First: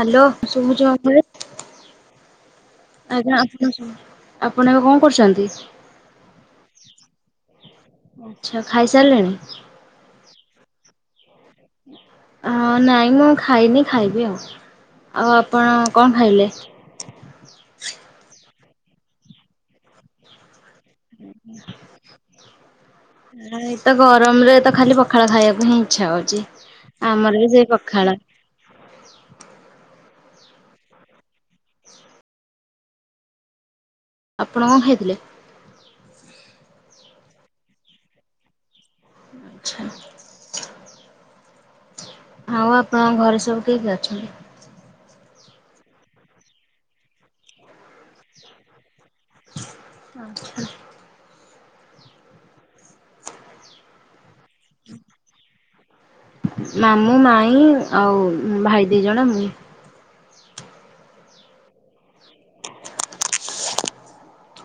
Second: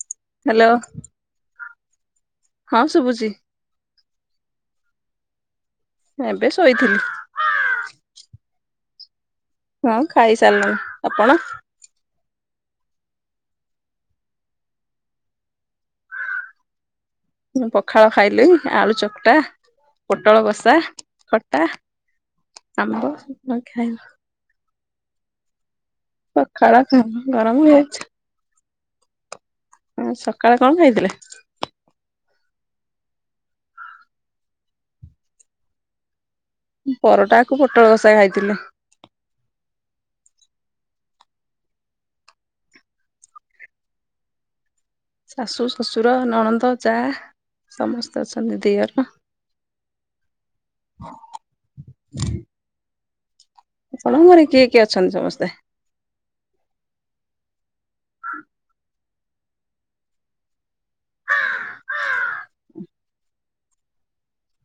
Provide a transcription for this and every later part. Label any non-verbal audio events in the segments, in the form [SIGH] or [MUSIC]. Hello ସୁ ଯହମ ହଁ ଶୁଭୁଛି ଆଜ୍ଞା ଆ ଆପଣଙ୍କ କଣ କରୁଛନ୍ତି ଏବେ ଶୋଇଥିଲି? ଆଚ୍ଛା ଖାଇସାରିଲେଣି ହଁ ଖାଇ ସାରିଲୁଣି ଆପଣ ହ ନାଇଁ ମୁଁ ଖାଇନି ଖାଇବି ଆଉ ଆଉ ଆପଣ କଣ ଖାଇଲେ ପଖାଳ ଖାଇଲି ଆଳୁ ଚକଟା ପୋଟଳ ବଷା ଆମ୍ବ ଏତ ଖାଇବ ଗରମରେ ତ ଖାଲି ପ ପଖାଳ ଖାଇବାକୁ ହିଁ ଇଚ୍ଛା ହଉଛି ପଖାଳ ଆମର ବି ଗରମ ସେଇ ହେଇଛି ପଖାଳ ହଁ ସକାଳେ କଣ ଖାଇଥିଲେ? ଆପଣ କଣ ଖାଇଥିଲେ? ପରଟାକୁ ପୋଟଳ କଷା ଖାଇଥିଲି। [UNINTELLIGIBLE] ଆଉ ଆପଣଙ୍କ ଘରେ ସବୁ କିଏ କିଏ ଅଛନ୍ତି? ଶାଶୁ ଶଶୁର ନଣନ୍ଦ ଯା ସମସ୍ତେ ଅଛନ୍ତି ଦିଅର। [INAUDIBLE] [INAUDIBLE] ଶଣ ମରେ କିଏ କିଏ ଅଛନ୍ତି ସମସ୍ତେ ହଇ ଆଉ ଭାଇ ଦିଇ ଜଣ ହୁଁ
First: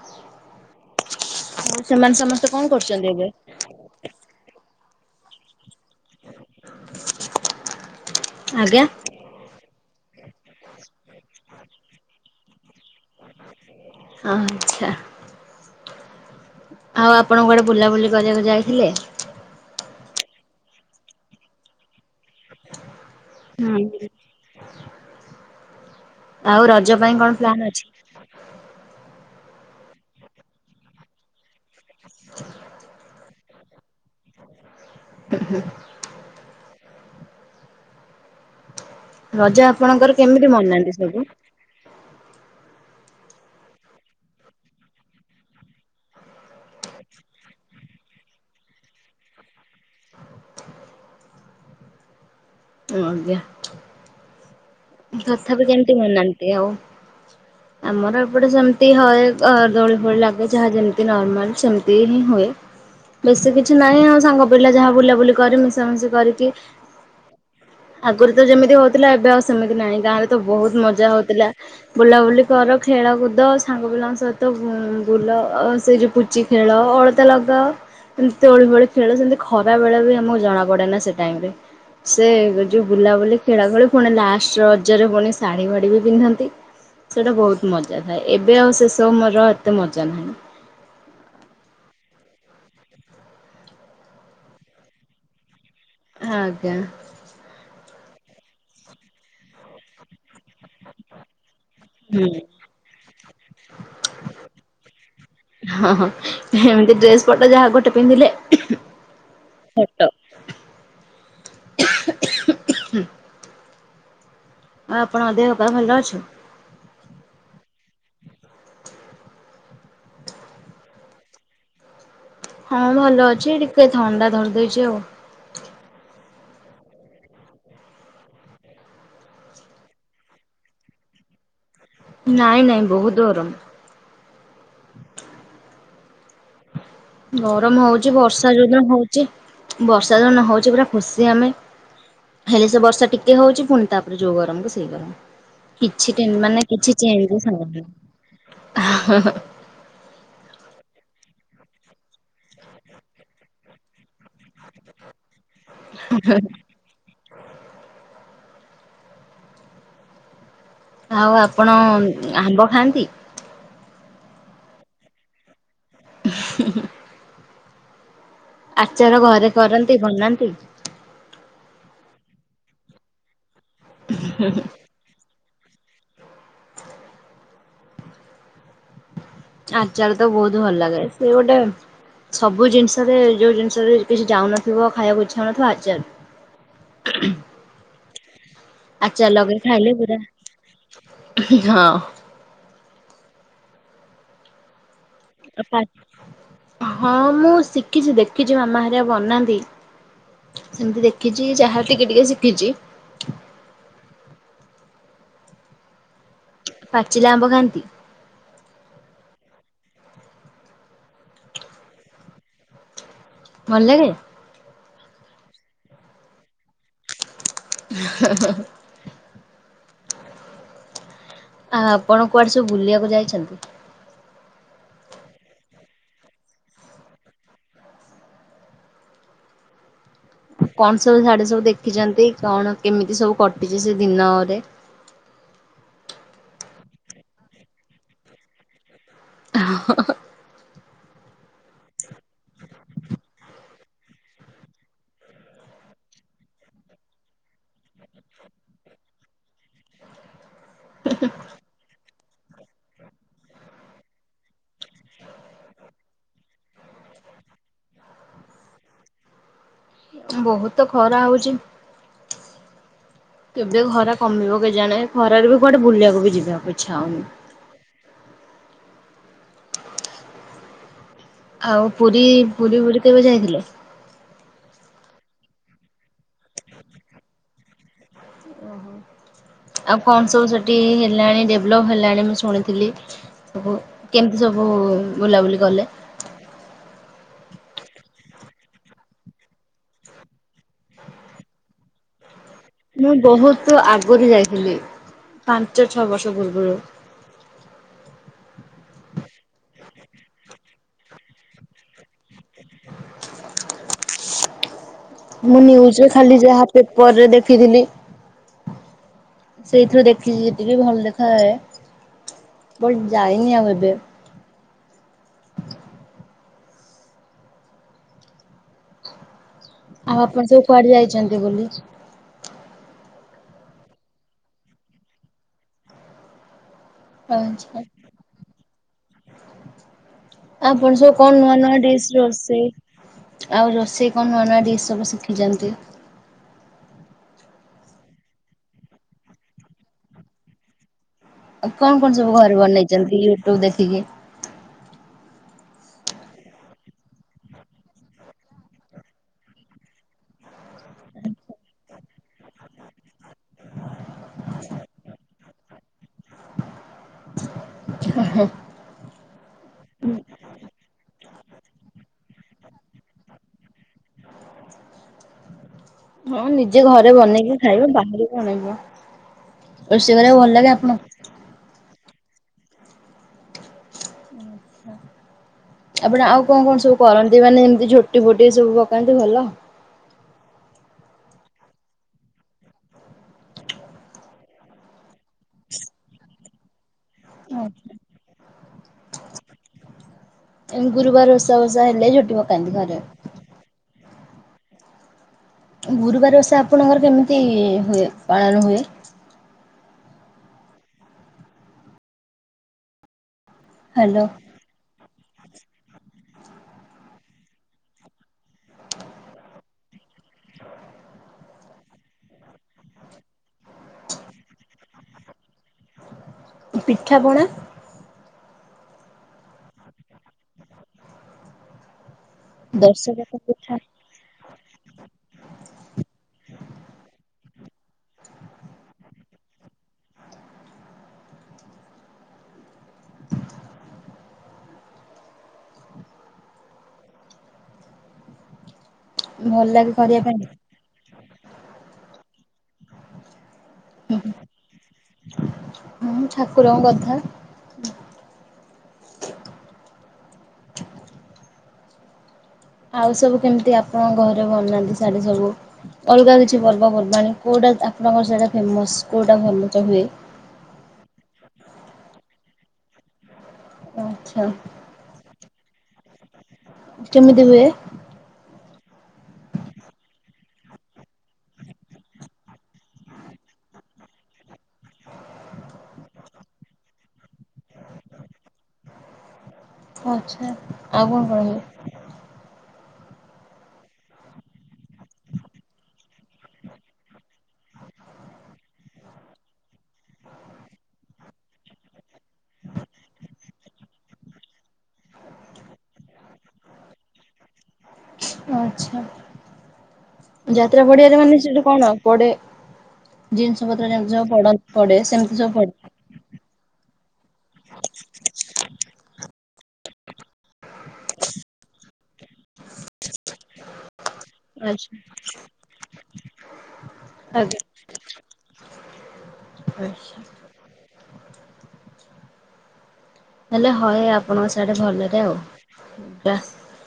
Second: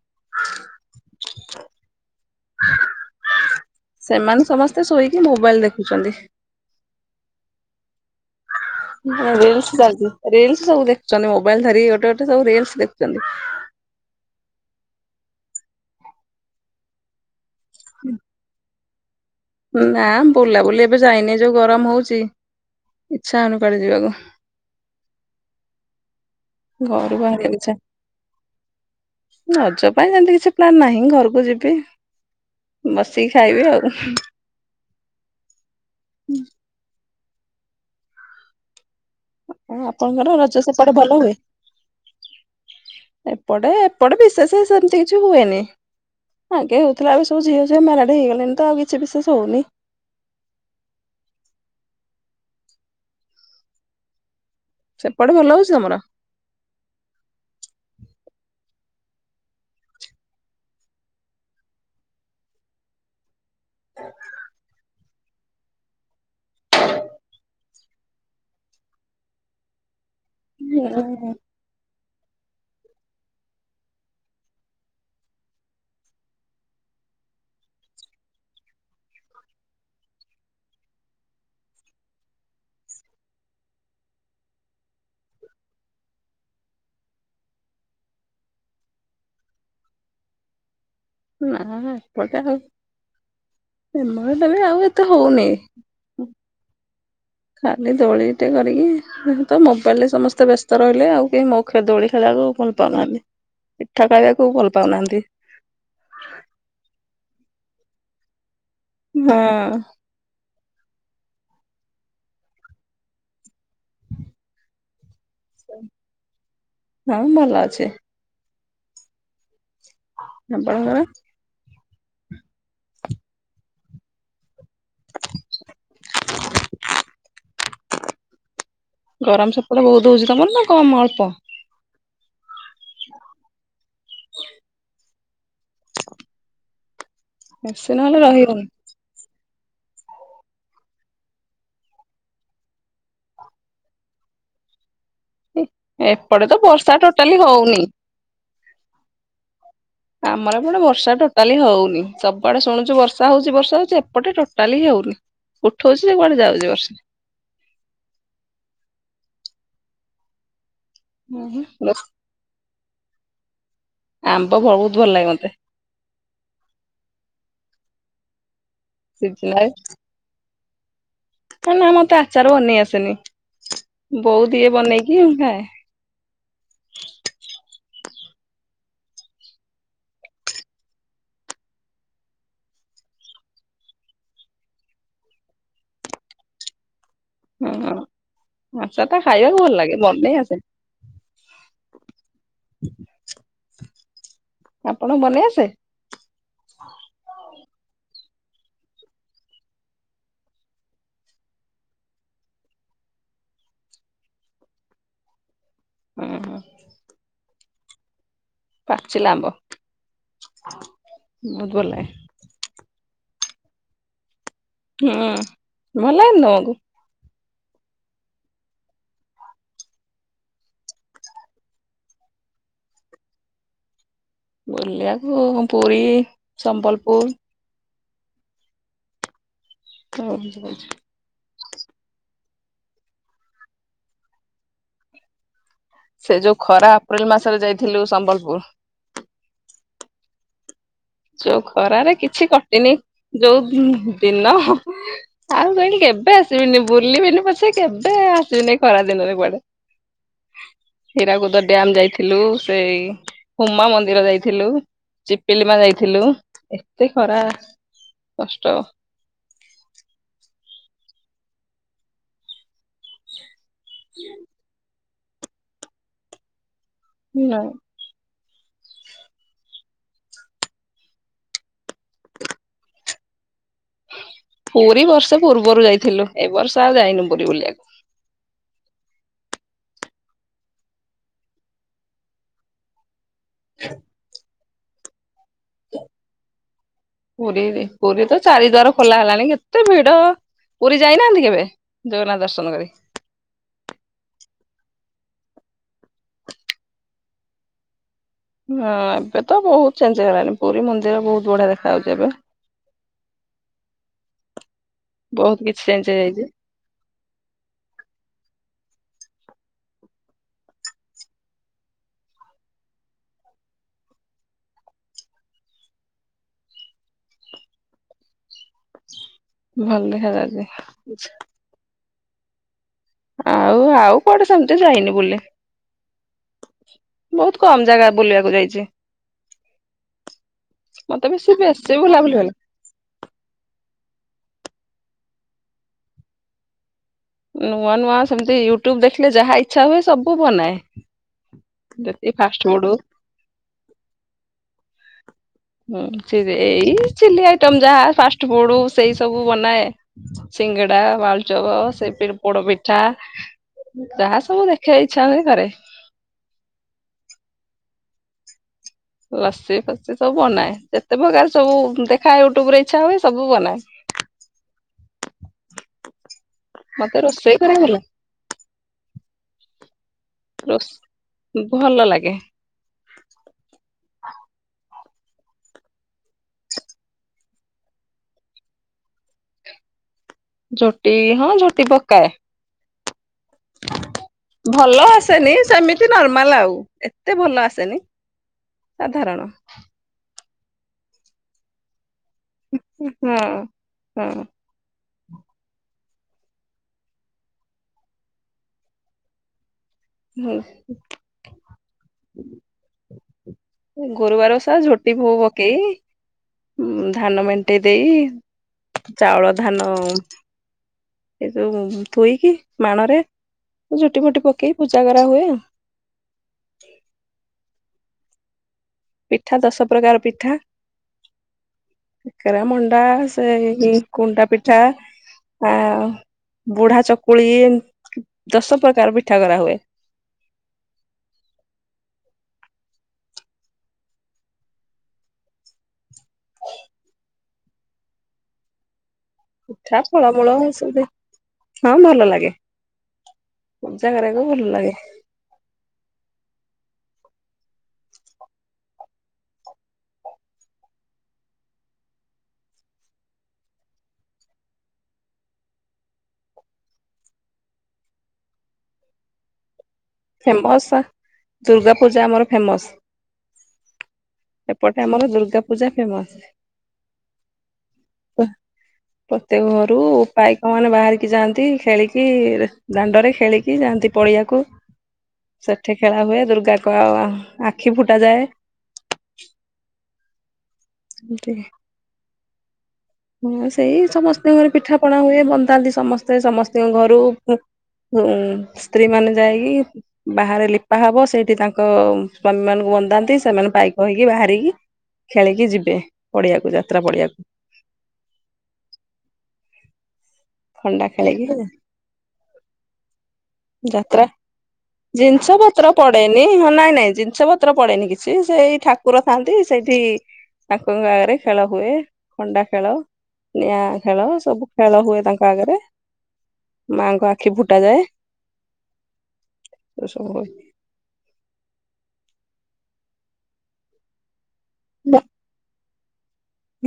[INAUDIBLE] ଆଉ ସେମାନେ ସମସ୍ତେ କଣ କରୁଛନ୍ତି ଏବେ ସେ ଶୋଇକି ମୋବାଇଲ ଦେଖୁଛନ୍ତି ଆଜ୍ଞା। [INAUDIBLE] ରିଲସ ସବୁ ଦେଖୁଛନ୍ତି ମୋବାଇଲ ଧରି ଗୋଟେ ଗୋଟେ ସବୁ ରିଲସ ଦେଖୁଛନ୍ତି ଆଚ୍ଛା। ଆଉ ଆପଣ କୁଆଡେ ବୁଲାବୁଲି କରିବାକୁ ଯାଇଥିଲେ? ନା ବୁଲାବୁଲି ଏବେ ଯାଇନି ଯୋଉ ଗରମ ହଉଛି ଇଚ୍ଛା ହଉନି କୁଆଡେ ହୁଁ। ଯିବାକୁ ଆଉ ରଜ ଘରୁ ପାଇଁ କଣ ବାହାରିବାକୁ ପ୍ଲାନ ଇଚ୍ଛା ଅଛି ରଜ ପାଇଁ ସେମିତି କିଛି ପ୍ଲାନ ନାହିଁ ଘରକୁ ଯିବି ବସି ଖାଇବି ଆଉ [UNINTELLIGIBLE] ରଜ ଆଉ ଆପଣଙ୍କର କେମିତି ରଜ ସେପଟେ ମନାନ୍ତି ଭଲ ସବୁ? ହୁଏ ଏପଟେ ଏପଟେ ବିଶେଷ ସେମିତି କିଛି ହୁଏନି ଆଗେ ହଉଥିଲା ଏବେ ସବୁ ଝିଅ ଝିଅ ମାରାଡେ ହେଇଗଲେଣି ତ ଆଉ କିଛି ବିଶେଷ ହଉନି ଓ ଆଜ୍ଞା ସେପଟେ ଭଲ ତଥାପି ହଉଛି ତମର? କେମିତି ମନାନ୍ତି ଆଉ ଆମର ଏ ଏପଟେ ସେମିତି ହଏ ଦୋଳି ଫୋଳି ଲାଗେ ଯାହା ଯେମତି ନର୍ମାଲ ସେମିତି ହିଁ ହୁଏ ବେଶୀ କିଛି ନାହିଁ ଆଉ ସାଙ୍ଗ ପିଲା ଯାହା ବୁଲାବୁଲି କରି ମିଶାମିଶି କରିକି ଆଗରୁ ତ ଯେମିତି ହଉଥିଲା ଏବେ ଆଉ ସେମିତି ନାହିଁ ଗାଁ ରେ ତ ବହୁତ ମଜା ହଉଥିଲା ବୁଲାବୁଲି କର ଖେଳକୁଦ ସାଙ୍ଗ ପିଲାଙ୍କ ସହିତ ବୁଲ ସେ ଯଉ ପୁଚି ଖେଳ ଅଳତା ଲଗାଅ ତୋଳି ଫୋଳି ଖେଳ ସେମିତି ଖରା ବେଳେ ବି ଆମକୁ ଜଣା ପଡେ ନା ସେ ଟାଇମ ରେ ସେ ଯୋଉ ବୁଲାବୁଲି ଖେଳା ଖେଳି ପୁଣି ଲା ରଜରେ ପୁଣି ଶାଢ଼ୀ ଭାଢି ବି ପିନ୍ଧନ୍ତି। ସେଟା ବହୁତ ମଜା ଥାଏ। ଏବେ ଆଉ ସେ ସବୁ ମୋର ଏତେ ମଜା ନାହିଁ। ନା ଏପଟେ ଆଉମରଲେ ଆଉ ଏତେ ହଉନି। ଆଜ୍ଞା। ଖାଲି ଦୋଳିଟେ କରିକି ତ ମୋବାଇଲରେ ସମସ୍ତେ ତେ ବ୍ୟସ୍ତ ରହିଲେ ଆଉ କେହି ମୋ ଦୋଳି ହୁଁ ଖାଇବାକୁ ଭଲ ପାଉନାହାନ୍ତି। ପିଠା ଖାଇବାକୁ ଭଲ ପାଉନାହାନ୍ତି। ପଟ ଯାହା ଗୋଟେ ପିନ୍ଧିଲେ ଫଟୋ ହଁ। [INAUDIBLE] [UNINTELLIGIBLE] ପା ଭଲ ଅଛି? ହଁ ଭଲ ଅଛି। ଆପଣଙ୍କର। ହଁ ଭଲ ଅଛି ଟିକେ ଥଣ୍ଡା ଧରିଦେଇଛି ଆଉ। ଗରମ ସେପଟ ବହୁତ ହଉଛି ତମର ନା କମ ଅଳ୍ପ ନାଇଁ ନାଇଁ ବହୁତ ଗରମ ଗରମ ବେଶୀ ହଉଛି ନହେଲେ ବର୍ଷା ରହିହଉନି। ଯଉ ଦିନ ହଉଛି ବର୍ଷା ଯଉ ଦିନ ହଉଛି ପୁରା ଖୁସି ଆମେ ହେଲେ ସେ ବର୍ଷା ଟିକେ ହଉଛି ପୁଣି ତାପରେ ଯୋଉ ଗରମ କୁ ସେଇ ଗରମ। କିଛି ଟେନ୍ ଏପଟେ ତ ମାନେ କିଛି ବର୍ଷା ଟୋଟାଲି ଚେଞ୍ଜେସ୍ ହବନି। ହଉନି ଆମର ପଟେ ବର୍ଷାଟା କାଲି ହଉନି। ସବୁଆଡେ ଶୁଣୁଛୁ ବର୍ଷା ହଉଛି ବର୍ଷା ହଉଛି ଏପଟେ ଟୋଟାଲି ହଉନି। ଉଠଉଛି ଯେ କୁଆଡେ ଯାଉଛି ବର୍ଷା ଆଉ ଆପଣ ଆମ୍ବ ଖାଆନ୍ତି। [INAUDIBLE] ଆମ୍ବ ବହୁତ ଭଲ ଲାଗେ ମତେ। [UNINTELLIGIBLE] ଆଚାର ଘରେ ସିଜିନାଲ କରନ୍ତି ବନାନ୍ତି। ନା ନା ମତେ ଆଚାର ବନେଇ ଆସେନି। ବୋଉ ଦିଏ ବନେଇକି ମୁଁ ଖାଏ। ଆଚାର ତ ବହୁତ ଭଲ ଲାଗେ। ସେ ଗୋଟେ ସବୁ ଜିନିଷରେ ଯୋଉ ଜିନିଷରେ କିଛି ଯାଉନଥିବ ଖାଇବାକୁ ଇଛା ହଉନଥିବ ଆଚାର। ହୁଁ ହ ଆଚାର ଲଗେଇ ଖାଇଲେ ପୁରା ଆସେନି। ହଁ ଆପଣଙ୍କୁ ବନେଇ ଆସେ? ହଁ ମୁଁ ଶିଖି ଶଖିଛି ଦେଖିଛି ମାମା ହେରିକା ବନାନ୍ତି ସେମିତି ଦେଖିଛି ଯାହା ଟିକେ ଟିକେ ଶିଖିଛି। ହୁଁ ହୁଁ। ପାଚିଲା ଆମ୍ବ ଖାଆନ୍ତି। ପାଚିଲା ଆମ୍ବ ବହୁତ ଭଲ ଲାଗେ। ଭଲ ଲାଗେ। ହୁଁ ଭଲ ଲାଗେନି ତୁମକୁ। ହେଁ ହେଁ। ଆ ଆପଣ କୁଆଡେ ସବୁ ବୁଲିବାକୁ ଯାଇଛନ୍ତି? ବୁଲିବାକୁ ପୁରୀ ସମ୍ବଲପୁର। କଣ ସବୁ ସିଆଢ଼େ ସବୁ ଦେଖି ଦେଖିଛନ୍ତି କଣ କେମିତି ସବୁ କଟିଛି ସେ ଦିନରେ। ସେ ଯୋଉ ଖରା ଅପ୍ରିଲ ମାସରେ ଯାଇଥିଲୁ ସମ୍ବଲପୁର। ଓହେଁ ହେଁ। ଯୋଉ ଖରାରେ କିଛି କଟିନି ଯୋଉ ଦିନ ହଁ ଆଉ କଣ କେବେ ଆସିବିନି ବୁଲିବିନି ପଛେ କେବେ ଆସିବିନି ଖରା ଦିନରେ କୁଆଡେ। ହୀରାକୁଦ ଡ୍ୟାମ ଯାଇଥି ଥିଲୁ ସେଇ ହୁମା ମନ୍ଦିର ଯାଇଥିଲୁ ଚିପିଲିମା ଯାଇ ଥିଲୁ ଏତେ ଖରା କଷ୍ଟ ବହୁତ ଖରା ହଉଛି। କେବେ ଖରା କମିବ କେଜାଣି? ଖରାରୁ ବି କୁଆଡେ ବୁଲିବାକୁ ବି ଯିବା ହବନି। ଇଚ୍ଛା ହଉନି। ଆଉ ପୁରୀ ପୁରୀ ପୁରୀ କେବେ ଯାଇଥିଲେ? ପୁରୀ ବର୍ଷ ପୂର୍ବରୁ ଯାଇଥିଲୁ ଏ ବର୍ଷ ଆଉ ଯାଇନୁ ପୁରୀ ବୁଲିବାକୁ। ଓହୋ ଆଉ କଣ ସବୁ ସେଠି ହେଲାଣି ଡେଭଲପ ହେଲାଣି ମୁଁ ଶୁଣିଥିଲି। ସବୁ କେମିତି ସବୁ? ସବୁ ବୁଲାବୁଲି କଲେ। ପୁରୀ ପୁରୀ ତ ଚାରି ଦ୍ୱା ଖୋଲା ହେଲାଣି କେତେ ଭିଡ ପୁରୀ ଯାଇନାହାନ୍ତି କେବେ ଜଗନ୍ନାଥ ଦର ମୁଁ ବହୁତ ଆଗରୁ ଯାଇଥିଲି। ପାଞ୍ଚ ଛଅ ବର୍ଷ ପୂର୍ବରୁ। ହଁ ଏବେ ତ ବହୁତ ଚେଞ୍ଜ ହେଇଲାଣି ପୁରୀ ମନ୍ଦିର ବହୁତ ବଢିଆ ଦେଖା ଯାଉଛି ଏବେ। ବହୁତ ମୁଁ କିଛି ନିୁଜରେ ଚେଞ୍ଜ ଖାଲି ହେଇଯାଇଛି ଯାହା ପେପରରେ ଦେଖିଥିଲି ସେଇଥିରୁ ଦେଖଛି ଯେତିକି ଭଲ ଦେଖାାଯାଏ ବଟ ଯାଇନି ଆଉ ଏବେ ଭଲ ଆଉ ଆପଣ ସବୁ ଦେଖାଯାଉଛି କୁଆଡେ ଯାଇଛନ୍ତି ବୋଲି ଆଉ ଆଉ କୁଆଡେ ସେମିତି ଯାଇନି ବୁଲେ ବହୁତ କମ ଜାଗା ବୁଲିବାକୁ ଯାଇଛି ଆ ଆପଣ ସବୁ ମତେ କଣ ବେଶୀ ନୂଆ ନୂଆ ବେଶୀ ଡିସ୍ ବୁଲାବୁଲି ଭଲ ରୋଷେଇ ଆଉ ରୋଷେଇ କଣ ନୂଆ ନୂଆ ଡିସ୍ ସବୁ ଶିଖି ଯାନ୍ତି ନୂଆ ନୂଆ ସେମିତି ୟୁଟ୍ୟୁବ ଦେଖିଲେ ଯାହା ଇଛା ହୁଏ ସବୁ ବନାଏ। ଆଉ କଣ କଣ ସବୁ ଯେତିକି ଘରେ ଫାଷ୍ଟ ଫୁଡ ବନେଇଛନ୍ତି ୟୁଟ୍ୟୁବ ଦେଖିକି। ହୁଁ ଏଇ ଚିଲି ଆଇଟମ ଯାହା ଫାଷ୍ଟ ଫୁଡ ସେଇ ସବୁ ବନାଏ ସିଙ୍ଗଡା ଆଳୁଚବ ସେ ପୋଡପିଠା। ଯାହା ସବୁ। [INAUDIBLE] [UNINTELLIGIBLE] [UNINTELLIGIBLE] ଲସି ଫସି ସବୁ ବନାଏ ଯେତେ ପ୍ରକାର ସବୁ ଦେଖାଏ ୟୁଟ୍ୟୁବ ରେ ଇଚ୍ଛା ହୁଏ ସବୁ ବନାଏ। ହଁ ନିଜେ ଘରେ ମତେ ରୋଷେଇ ବନେଇକି କରିବା ଖାଇବ ଭଲ ବାହାର [INAUDIBLE] ରୋଷେଇ କରିବାକୁ ଭଲ ଲାଗେ ରୋଷ ଆପଣଙ୍କୁ। [UNINTELLIGIBLE] ଆପଣ ଆଉ କଣ କଣ ସବୁ କରନ୍ତି ମାନେ ଏମିତି ଝୋଟି ଫୋଟି ସବୁ ପକାନ୍ତି ଭଲ। ଝୋଟି ହଁ ଝୋଟି ପକାଏ। ଭଲ ଆସେନି ସେମିତି ନର୍ମାଲ ଆଉ। ଏତେ ଭଲ ଆସେନି। ସାଧାରଣ। ଗୁରୁବାର ଓଷା ଓଷା ହେଲେ ଝୋ। [INAUDIBLE] ଘରେ। ହୁଁ। ଗୁରୁବାର ବଷା ଆପଣଙ୍କର କେମିତି ହୁଏ ପାଳନ ହୁଏ। ହୁଁ। ହ୍ୟାଲୋ ଗୁରୁବାର ଓଷା ଝୋ। [INAUDIBLE] ପକେଇ ଧାନ ମେଣ୍ଟେଇ ଦେଇ ଚାଉଳ ଧାନ। ଏ ଯୋ ଥୁଇକି ମାଣରେ। ମୁଁ ଝୋଟି ପୋଟି ପକେଇ ପୂଜା କରି। [UNINTELLIGIBLE] ପିଠାପଣା। ପିଠା ଦଶ ପ୍ରକାର ପିଠା। କାକରା ମଣ୍ଡା ଦଶଯାକ ସେ ପିଠା କୁଣ୍ଡା ପିଠା ଆ ବୁଢା ଚକୁଳି ଦଶ ପ୍ରକାର ପିଠା। ଠା କରାହୁଏ। [UNINTELLIGIBLE] ଭଲ ଲାଗେ ପିଠା କରିବା ପାଇଁ। ଫଳମୂଳ [INAUDIBLE] ହଁ ଭଲ ଲାଗେ। ପୂଜା କରିବାକୁ ଭଲ ଲାଗେ ଠାକୁର କଥା। ଆଉ ସବୁ କେମିତି ଆପଣଙ୍କ ଘରେ [INAUDIBLE] ସବୁ ଅଲଗା କିଛି ପର୍ବପର୍ବାଣି କୋଉଟା ଆପଣଙ୍କର [INAUDIBLE] ଫେମସ୍ କୋଉଟା [INAUDIBLE] ହୁଏ। ଫେମସ ଦୁର୍ଗା ପୂଜା ଆମର ଫେମସ। ଆଚ୍ଛା ଏପଟେ ଆମର ଦୁର୍ଗା। ପୂଜା ଫେମସ। କେମିତି ହୁଏ। ପ୍ରତ୍ୟେକ ଘରୁ ପାଇକ ମାନେ ବାହାରିକି ଯାଆନ୍ତି ଖେଳିକି ଦାଣ୍ଡରେ ଖେଳିକି ଯାଆନ୍ତି ପଡିଆକୁ। ସେଠି ଖେଳା ହୁଏ ଦୁର୍ଗା କ ଆଖି ଫୁଟା ଯାଏ। ଆଚ୍ଛା ଆଉ କଣ କହିବେ? ହୁଁ ସେଇ ସମସ୍ତଙ୍କର ପିଠାପଣା ହୁଏ ବନ୍ଦାନ୍ତି ସମସ୍ତେ ସମସ୍ତଙ୍କ ଘରୁ ସ୍ତ୍ରୀ ମାନେ ଯାଇକି ବାହାରେ ଲିପା ହବ ସେଇଠି ତାଙ୍କ ସ୍ଵାମୀ ମାନଙ୍କୁ ବନ୍ଦାନ୍ତି ସେମାନେ ପାଇକ ହେଇକି ବାହାରିକି ଖେଳିକି ଯିବେ। ବେ ପଡିଆକୁ ଯାତ୍ରା ପଡିଆକୁ। ଆଚ୍ଛା ଯାତ୍ରା ଖଣ୍ଡା ପଡିଆରେ ମାନେ ଖେଳିକି ସେଠି କଣ ପଡେ ଜିନିଷ ପତ୍ର ଯେମିତି ଯାତ୍ରା ସବୁ ପଡେ ସେମିତି ସବୁ ଜିନିଷ ପତ୍ର ପଡେ ପଡେନି ହଁ ନାଇଁ ନାଇଁ ଜିନିଷ ପତ୍ର ପଡେନି କିଛି ସେ ଏଇ ଠାକୁର ଥାଆନ୍ତି। ସେଠି ଠାକୁର ଙ୍କ ଆଗରେ ଖେଳ ହୁଏ ଖଣ୍ଡା ଖେଳ ନିଆଁ ଖେଳ ସବୁ ଖେଳ ଆଚ୍ଛା ହୁଏ ତାଙ୍କ ଆଗରେ ମାଙ୍କ ଆଖି ଫୁଟା ଆଜ୍ଞା। ଯାଏ ଏ ଆଚ୍ଛା ସବୁ ହୁଏ। ହେଲେ ହ ଆପଣଙ୍କ ସେଇଟା ଭଲରେ ଆଉ ବା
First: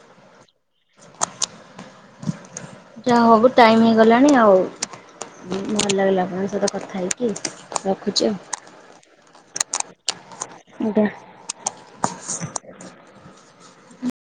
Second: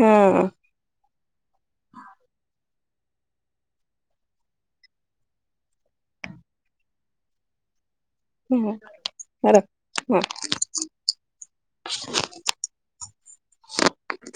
ହୁଁ ଉଁ [UNINTELLIGIBLE] ଯାହା ହବୁ ଟାଇମ ହେଇଗଲାଣି ଆଉ ଭଲ ଲାଗିଲା ଆପଣଙ୍କ ସହିତ କଥା ହେଇକି ରଖୁଛି ଆଉ। ହୁଁ ରଖ ଆଜ୍ଞା [INAUDIBLE]